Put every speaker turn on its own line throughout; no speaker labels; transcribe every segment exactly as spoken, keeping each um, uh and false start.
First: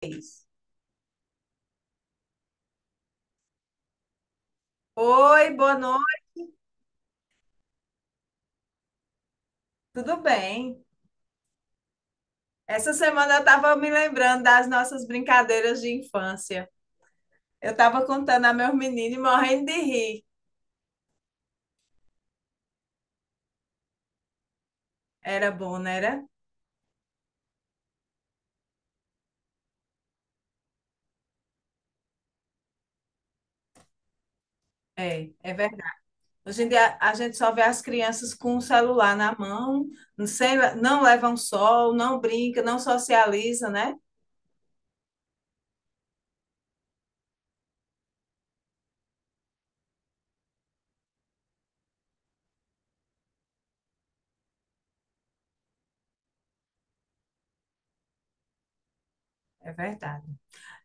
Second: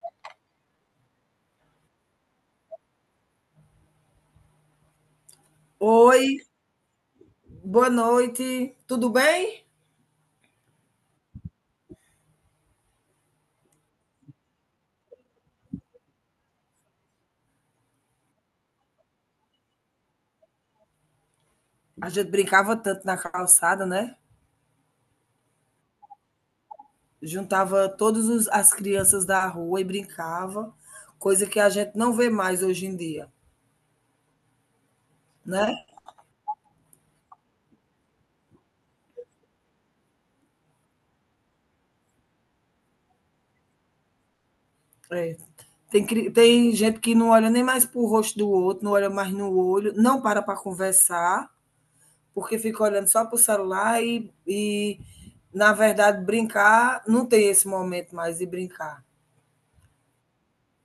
Vez. Oi, boa noite,
Oi, boa noite. Tudo bem?
tudo bem? Essa semana eu estava me lembrando das nossas brincadeiras de infância. Eu estava contando a meus meninos e morrendo de rir.
A gente brincava tanto na calçada, né?
Era bom, não era?
Juntava todas as crianças da rua e brincava, coisa que a gente não vê mais hoje em dia,
É, é
né?
verdade. Hoje em dia a gente só vê as crianças com o celular na mão, sem, não levam sol, não brinca, não socializa, né?
É. Tem, cri- tem gente que não olha nem mais para o rosto do outro, não olha mais no olho, não para para conversar, porque fica olhando só para o celular e, e, na verdade, brincar, não tem esse momento mais de brincar.
É verdade.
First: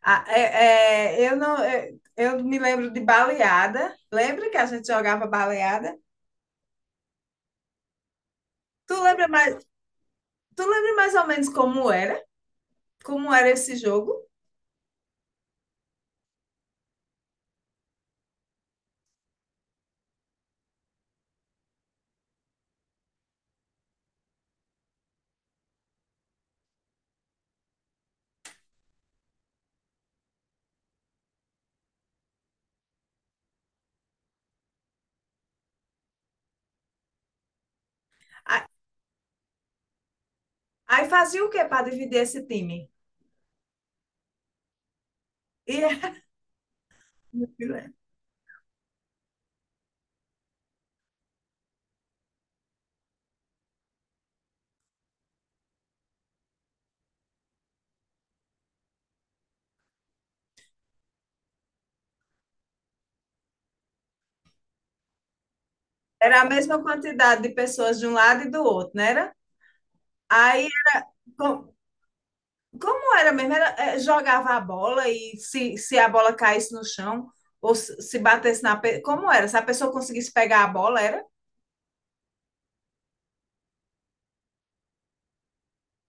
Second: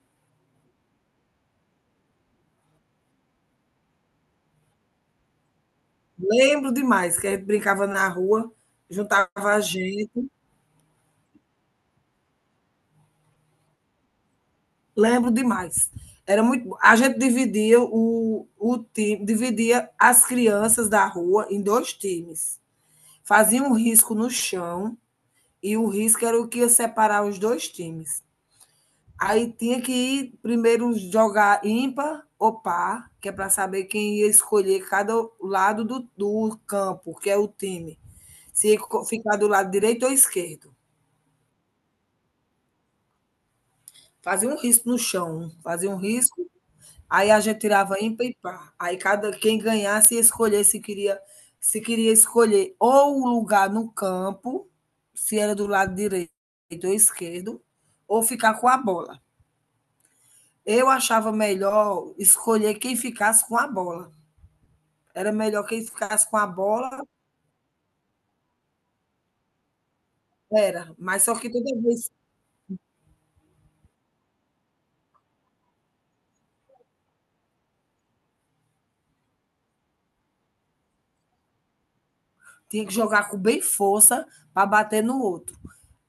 Ah, é- é, eu não, é, eu me lembro de baleada. Lembra que a gente jogava baleada?
Lembro demais, que a gente brincava na rua,
Tu lembra
juntava
mais,
a gente,
tu lembra mais ou menos como era? Como era esse jogo.
lembro demais. Era muito bom. A gente dividia o, o time, dividia as crianças da rua em dois times. Fazia um risco no chão e o risco era o que ia separar os dois times. Aí tinha que ir primeiro jogar ímpar ou par, que é para saber quem ia escolher cada lado do, do campo, que é o time. Se ia ficar do lado direito ou esquerdo.
Aí fazia o que para dividir esse time?
Fazia um risco no chão, fazia um
E
risco, aí a gente tirava ímpar e par. Aí cada quem ganhasse ia escolher se queria se queria escolher ou o lugar no campo, se era do lado direito ou esquerdo, ou ficar com a bola. Eu achava melhor escolher quem ficasse com a bola. Era melhor quem ficasse com
era a
a
mesma
bola,
quantidade de pessoas de um lado e do outro, não era? Aí,
era, mas só que
com-
toda vez
como era mesmo? Era, eh, jogava a bola e se, se a bola caísse no chão ou se, se batesse na... pe- Como era? Se a pessoa conseguisse pegar a bola, era?
tinha que jogar com bem força para bater no outro.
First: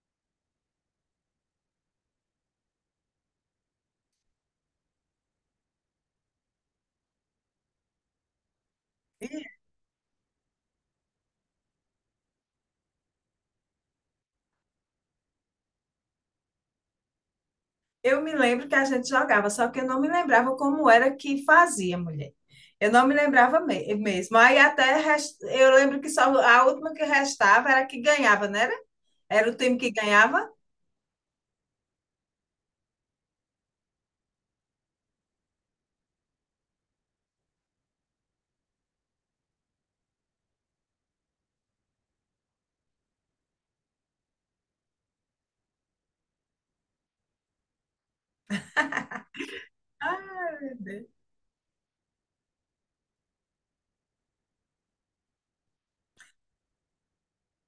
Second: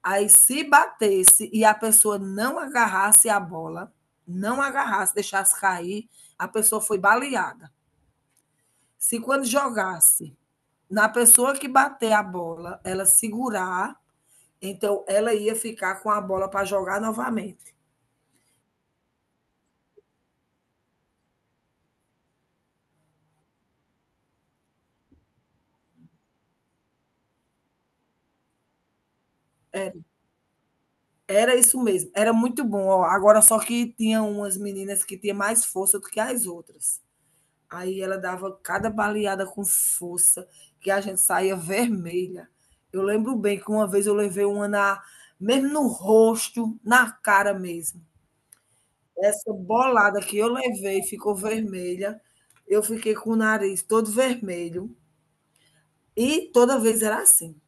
Aí, se batesse e a pessoa não agarrasse a bola, não agarrasse, deixasse cair, a pessoa foi baleada. Se quando jogasse na pessoa que bater a bola, ela segurar, então ela ia ficar com a bola para jogar novamente.
Eu me lembro que a gente jogava, só que eu não me lembrava como era que fazia, mulher. Eu não me lembrava me- mesmo. Aí até res- eu lembro que só a última que restava era a que ganhava, não era? Era o time que
Era,
ganhava?
era isso mesmo, era muito bom. Ó, agora só que tinha umas meninas que tinha mais força do que as outras. Aí ela dava cada baleada com força, que a gente saía vermelha. Eu lembro bem que uma vez eu levei uma na, mesmo no rosto, na cara mesmo. Essa bolada que eu
Ai, meu
levei
Deus.
ficou vermelha. Eu fiquei com o nariz todo vermelho. E toda vez era assim.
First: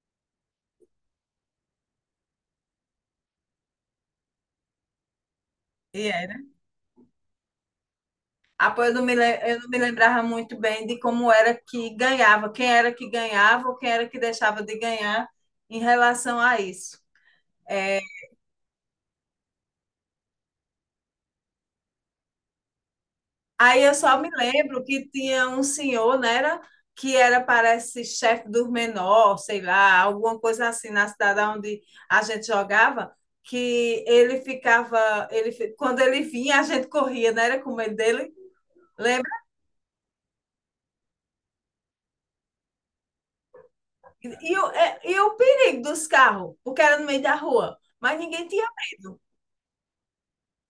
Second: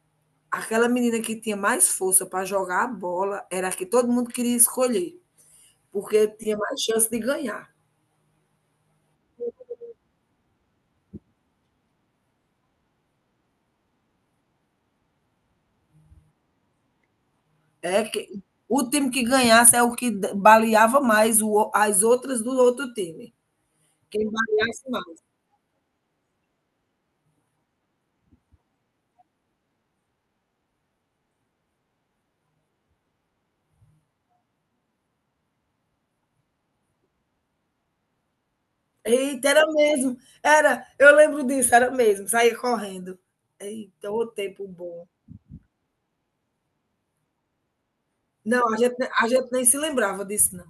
Aquela menina que tinha mais força para jogar a bola era a que todo mundo queria escolher,
E
porque
era.
tinha mais chance de ganhar.
Ah, pô, eu não me, le- eu não me lembrava muito bem de como era que ganhava, quem era que ganhava ou quem era que deixava de ganhar em relação a isso. É,
É que o time que ganhasse é o que d- baleava mais o- as outras do outro time.
aí eu só
Quem
me lembro
baleasse
que
mais.
tinha um senhor, né, era, que era, parece, chefe dos menores, sei lá, alguma coisa assim, na cidade onde a gente jogava, que ele ficava, ele, fi- quando ele vinha, a gente corria, né, era com medo dele, lembra?
Eita, era mesmo. Era, eu lembro disso, era mesmo, saía correndo. Eita, o
E, o,
tempo
é-
bom.
e o perigo dos carros, porque era no meio da rua, mas ninguém tinha.
Não, a gente, ne- a gente nem se lembrava disso, não.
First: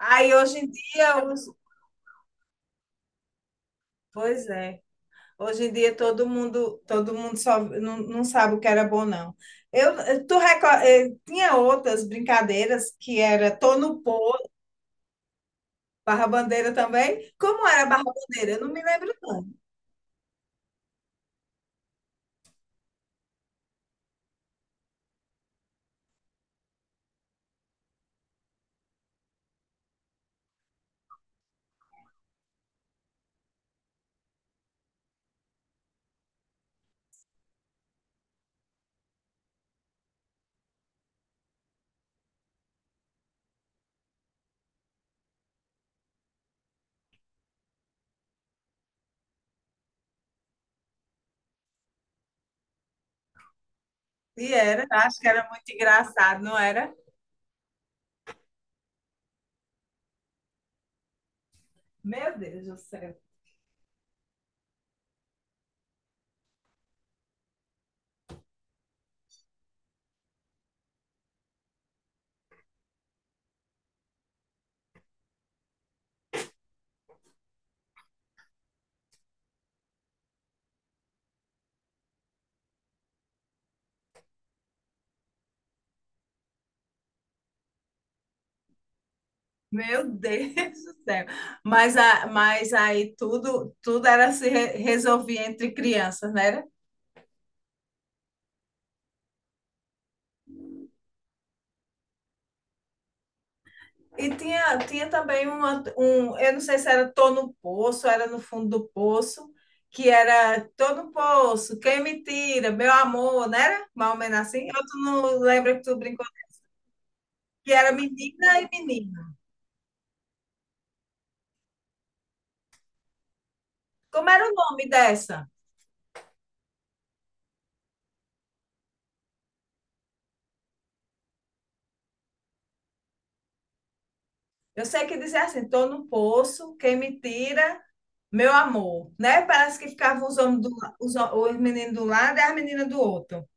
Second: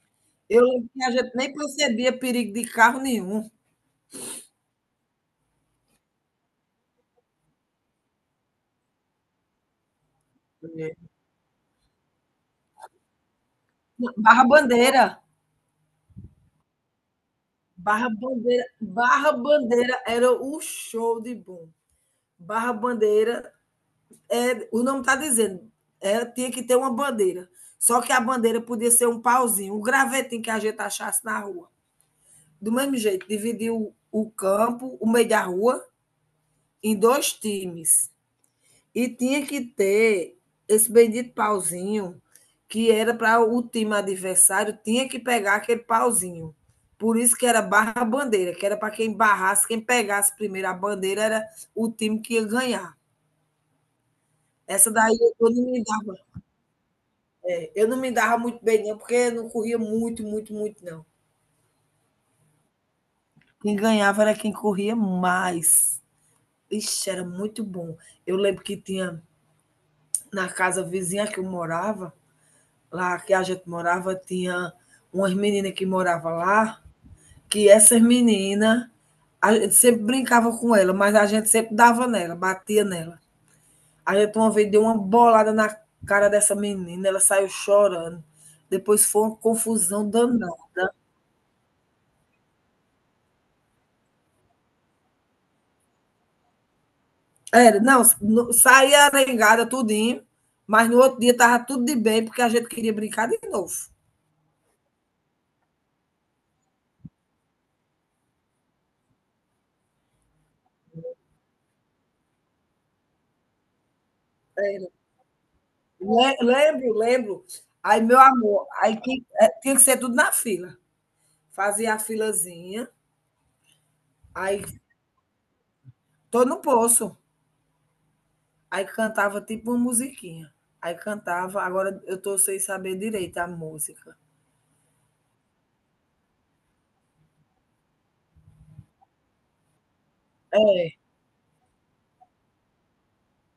Aí hoje
Eu
em
lembro que a
dia,
gente
os...
nem percebia perigo de carro nenhum.
pois é. Hoje em dia todo mundo, todo mundo só não, não sabe o que era bom, não. Eu, eh, tu reco-
É.
eh, tinha outras brincadeiras que era tô no pô,
Barra Bandeira.
barra bandeira também. Como era barra
Barra
bandeira?
Bandeira,
Eu não me lembro
Barra
não.
Bandeira era o show de bom. Barra Bandeira, é, o nome está dizendo, é, tinha que ter uma bandeira. Só que a bandeira podia ser um pauzinho, um gravetinho que a gente achasse na rua. Do mesmo jeito, dividiu o campo, o meio da rua, em dois times. E tinha que ter esse bendito pauzinho, que era para o time adversário, tinha que pegar aquele pauzinho. Por isso que era barra bandeira, que era para quem barrasse, quem pegasse primeiro a bandeira era o time que ia ganhar.
E era,
Essa daí
acho que era
eu não
muito
me dava
engraçado, não era?
Eu não me dava muito bem, não, porque eu não corria muito, muito, muito, não.
Meu Deus do céu.
Quem ganhava era quem corria mais. Ixi, era muito bom. Eu lembro que tinha na casa vizinha que eu morava, lá que a gente morava, tinha umas meninas que moravam lá, que essas meninas, a gente sempre brincava com ela, mas a gente sempre dava nela, batia nela. A gente uma vez deu uma bolada na cara dessa menina, ela saiu chorando. Depois foi uma
Meu
confusão danada.
Deus do céu. Mas, a, mas aí tudo, tudo era se re- resolvia entre crianças, né?
Era, não, saía arengada tudinho, mas no outro dia estava tudo de bem, porque a gente queria brincar de novo.
E tinha, tinha também uma, um, eu não sei se era Tô no Poço, era no fundo do poço, que era Tô no Poço, quem me tira, meu amor, não era? Mais ou menos assim. Eu
Era.
tu não lembra que tu brincou,
Lembro, lembro.
que era
Aí, meu
menina e
amor, aí
menino.
é, tinha que ser tudo na fila. Fazia a filazinha,
Como era o
aí
nome dessa?
tô no poço. Aí cantava tipo uma musiquinha. Aí cantava, agora eu tô sem saber direito a música.
Eu sei que dizia assim, Tô no Poço, quem me tira, meu amor, né? Parece que ficavam os homens do, la-
É,
os, ho- os meninos do lado e as meninas do outro.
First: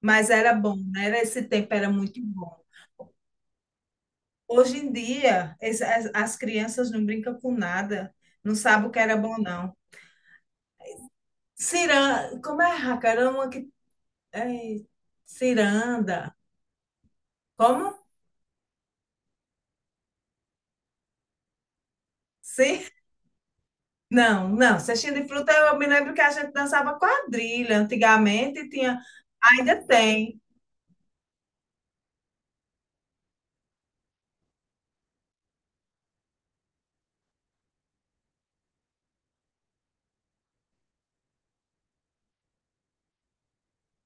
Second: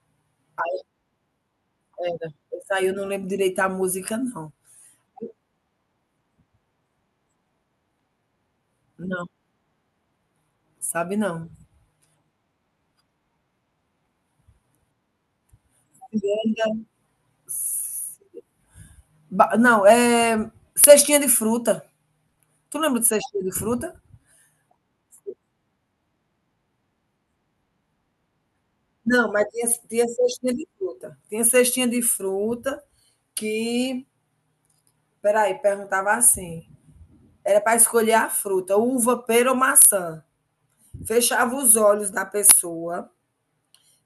Mas era bom, né? Era- Esse tempo era muito
era.
bom.
Essa aí eu não lembro direito a música, não.
Hoje em dia, es- as, as crianças não brincam com nada, não sabem o que era
Não,
bom, não.
sabe não.
Ciranda, como é, Racarama? Que, é, ciranda. Como?
Não, é cestinha de fruta. Tu
Sim?
lembra de cestinha de fruta?
Não, não. Cestinha de fruta, eu me lembro que a gente dançava quadrilha antigamente, tinha,
Não, mas tinha
ainda
tinha
tem.
cestinha de fruta. Tinha cestinha de fruta que peraí, perguntava assim, era para escolher a fruta, uva, pera ou maçã. Fechava os olhos da pessoa,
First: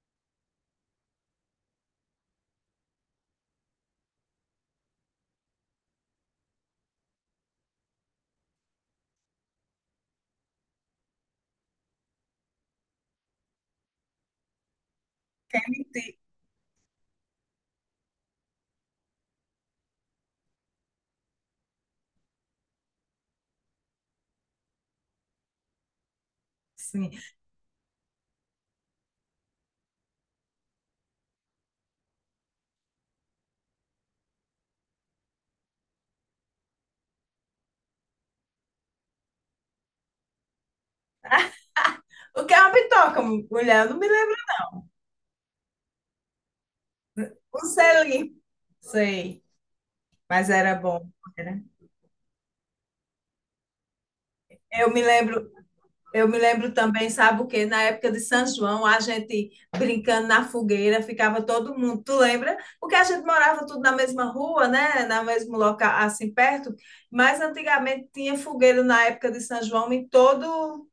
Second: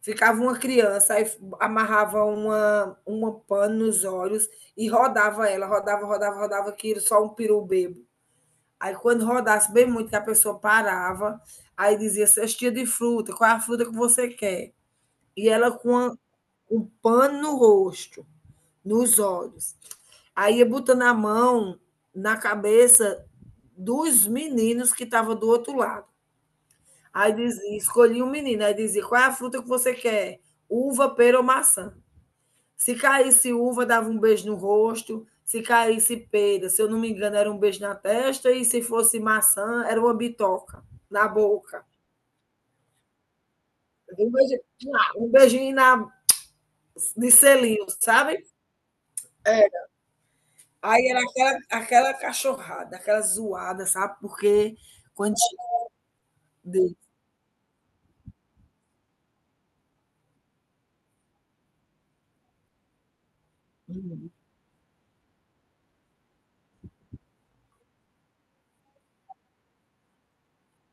ficava uma criança, aí amarrava uma uma pano nos olhos e rodava ela, rodava, rodava, rodava, aquilo, só um peru bêbado. Aí quando rodasse bem muito, que a pessoa parava, aí dizia: "Cestinha de fruta, qual é a fruta que você quer?". E ela com a
Ti-
um pano no rosto, nos olhos. Aí ia botando a mão na cabeça dos meninos que estavam do outro lado.
Sim.
Aí dizia, escolhi um menino, aí dizia, qual é a fruta que você quer? Uva, pera ou maçã? Se caísse uva, dava um beijo no rosto. Se caísse pera, se eu não me engano, era um beijo na testa. E se fosse maçã, era uma bitoca na boca.
O que é uma bitoca, mulher? Eu não me
Um
lembro.
beijinho, um beijinho na, de
Um
selinho,
selim.
sabe?
Sei, mas era
Aí
bom.
era aquela,
Era.
aquela cachorrada, aquela zoada, sabe? Porque
Eu me
quando
lembro. Eu me lembro
de,
também, sabe o quê? Na época de São João, a gente brincando na fogueira, ficava todo mundo, tu lembra? Porque a gente morava tudo na mesma rua, né? Na mesmo local, assim, perto. Mas antigamente tinha fogueira na época de São João em todo,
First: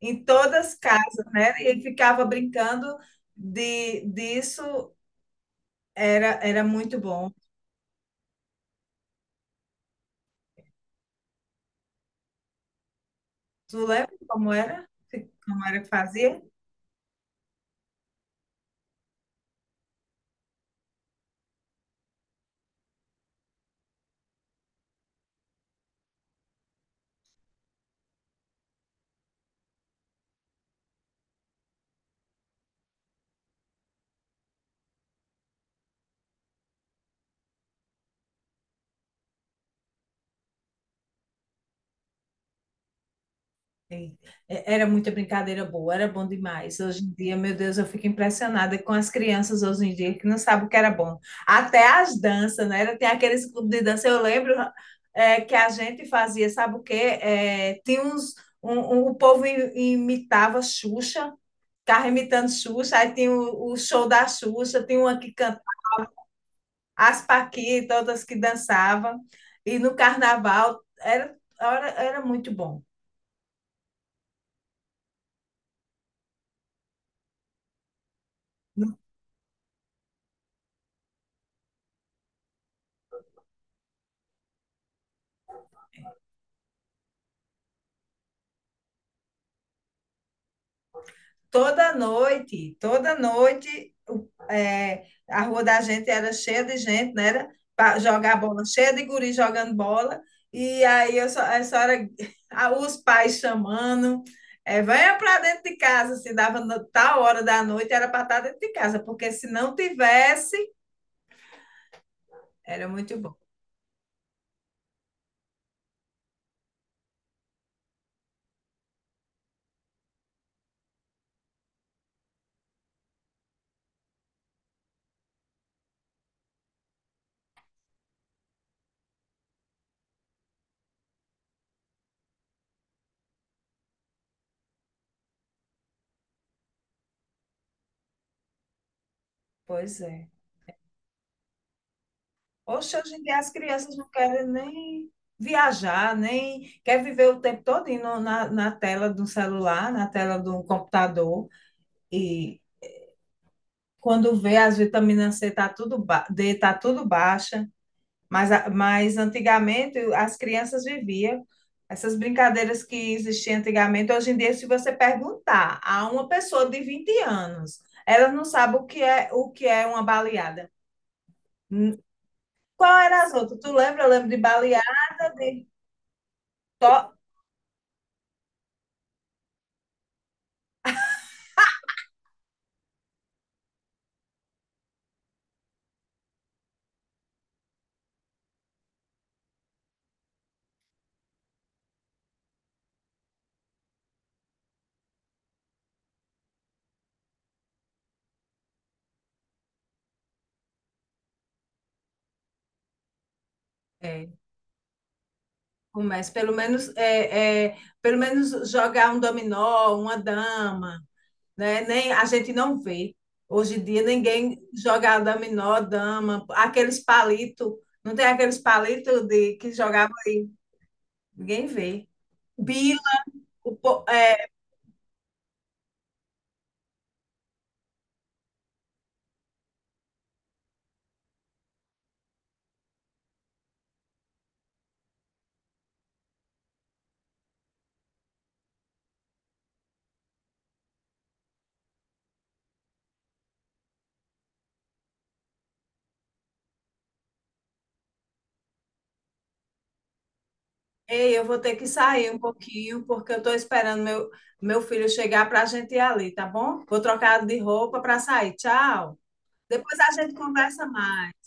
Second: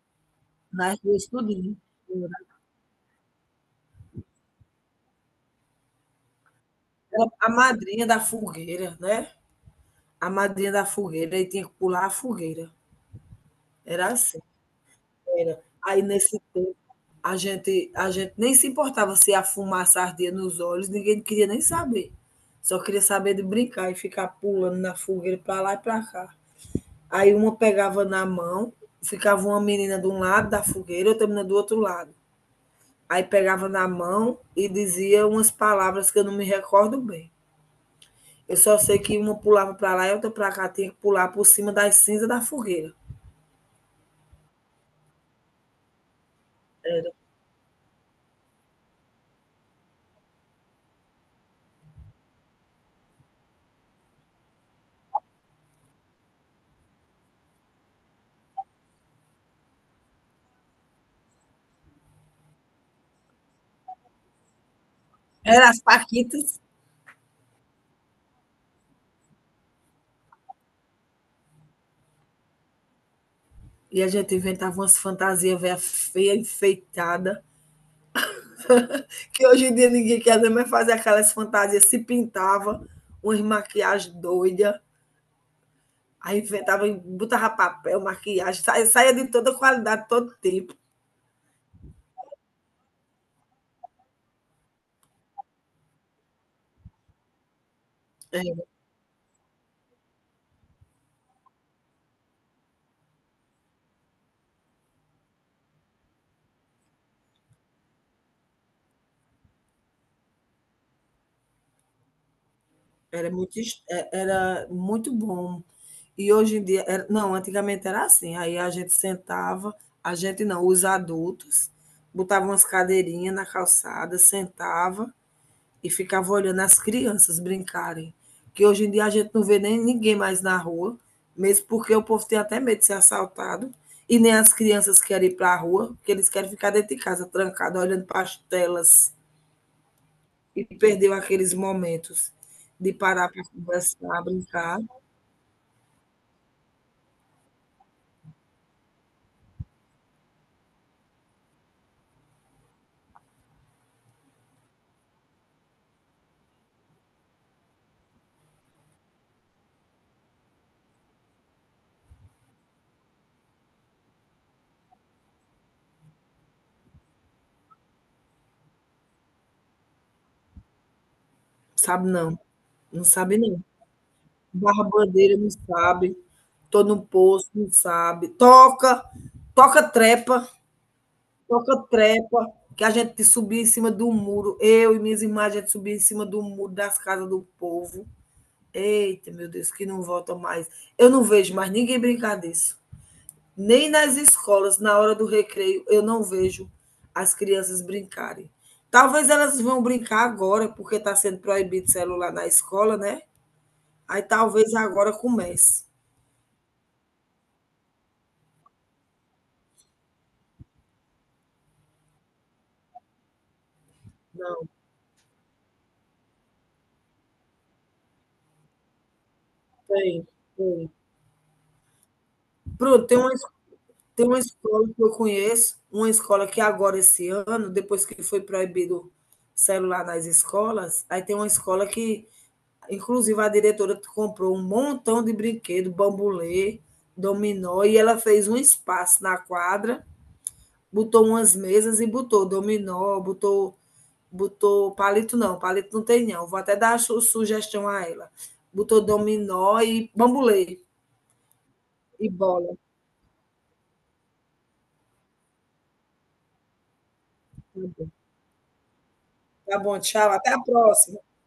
em todas as
nas
casas,
ruas
né?
tudinho,
E ficava brincando de, disso, era, era muito
era
bom.
a madrinha da fogueira, né? A madrinha da fogueira, e tinha que pular a fogueira.
Tu lembra
Era assim,
como era?
era.
Como era que
Aí nesse
fazia?
tempo a gente, a gente nem se importava se a fumaça ardia nos olhos, ninguém queria nem saber. Só queria saber de brincar e ficar pulando na fogueira para lá e para cá. Aí uma pegava na mão, ficava uma menina de um lado da fogueira, outra menina do outro lado. Aí pegava na mão e dizia umas palavras que eu não me recordo bem. Eu só sei que uma pulava para lá e outra para cá, tinha que pular por cima das cinzas da fogueira.
E- é- Era muita brincadeira boa, era bom demais. Hoje
Era,
em dia, meu Deus, eu fico impressionada com as crianças hoje em dia que não sabem o que era bom. Até as danças, né? Era- Tem aqueles clubes de dança, eu lembro é, que a gente fazia, sabe o quê? É, tinha uns, um, um- o povo i- imitava Xuxa, ficava imitando Xuxa, aí tinha o, o show da Xuxa, tinha uma que cantava,
era as paquitas.
as Paquitas, outras que dançavam. E no carnaval, era, era, era muito bom.
E a gente inventava umas fantasias velha feia, enfeitada, que hoje em dia ninguém quer mais fazer aquelas fantasias, se pintava, umas maquiagens doidas. Aí inventava, botava papel, maquiagem, saía saía de toda qualidade, todo tempo.
Toda noite, toda noite, o- é, a rua da gente era cheia de gente, né? Era para jogar
É,
bola, cheia de guri jogando bola. E aí eu só, eu só era a- os pais chamando, é, venha para dentro de casa, se dava no- tal hora da noite, era para estar dentro de casa, porque se não tivesse, era muito
era
bom.
muito es é era muito bom. E hoje em dia era não, antigamente era assim, aí a gente sentava, a gente não, os adultos, botavam umas cadeirinhas na calçada, sentava e ficava olhando as crianças brincarem. Que hoje em dia a gente não vê nem ninguém mais na rua, mesmo porque o povo tem até medo de ser assaltado. E nem as crianças querem ir para a rua, porque eles querem ficar dentro de casa, trancado, olhando para as telas.
Pois é.
E perdeu aqueles momentos de
Hoje, hoje em
parar
dia
para
as crianças não
conversar,
querem
brincar.
nem viajar, nem quer viver o tempo todo na, na tela do celular, na tela do computador. E quando vê, as vitaminas C tá tudo ba- D tá tudo baixa, mas, a- mas antigamente as crianças viviam essas brincadeiras que existiam antigamente. Hoje em dia, se você perguntar a uma pessoa de vinte anos, ela não sabe o que é o que é uma baleada. Hum,
Sabe não,
Qual
não
era as
sabe
outras?
não.
Tu lembra? Eu lembro de
Barra
baleada,
bandeira não
de
sabe, tô no
to-
posto não sabe. Toca, toca trepa, toca-trepa, que a gente subia em cima do muro. Eu e minhas irmãs, a gente subia em cima do muro das casas do povo. Eita, meu Deus, que não volta mais. Eu não vejo mais ninguém brincar disso. Nem nas escolas, na hora do recreio, eu não vejo as crianças brincarem. Talvez elas vão brincar agora, porque está sendo proibido celular na escola, né? Aí
É,
talvez agora comece.
começo, pelo menos, é, é, pelo menos jogar um dominó, uma dama, né? Nem, a gente não vê. Hoje em dia ninguém
Não,
joga dominó, dama, aqueles palitos, não tem aqueles palitos de que jogava
tem,
aí,
tem.
ninguém vê. Bilo,
Pronto, tem uma
o po-
tem uma
é,
escola que eu conheço, uma escola que é agora, esse ano, depois que foi proibido celular nas escolas, aí tem uma escola que, inclusive, a diretora comprou um montão de brinquedo, bambolê, dominó, e ela fez um espaço na quadra, botou umas mesas e botou dominó, botou, botou palito não, palito não tem não, vou até dar su- sugestão a ela. Botou dominó e bambolê
ei, eu vou ter que
e
sair um
bola.
pouquinho, porque eu estou esperando meu, meu filho chegar para a gente ir ali, tá bom? Vou trocar de roupa para sair. Tchau.
Tá
Depois
bom,
a
tchau,
gente
até a
conversa
próxima.
mais.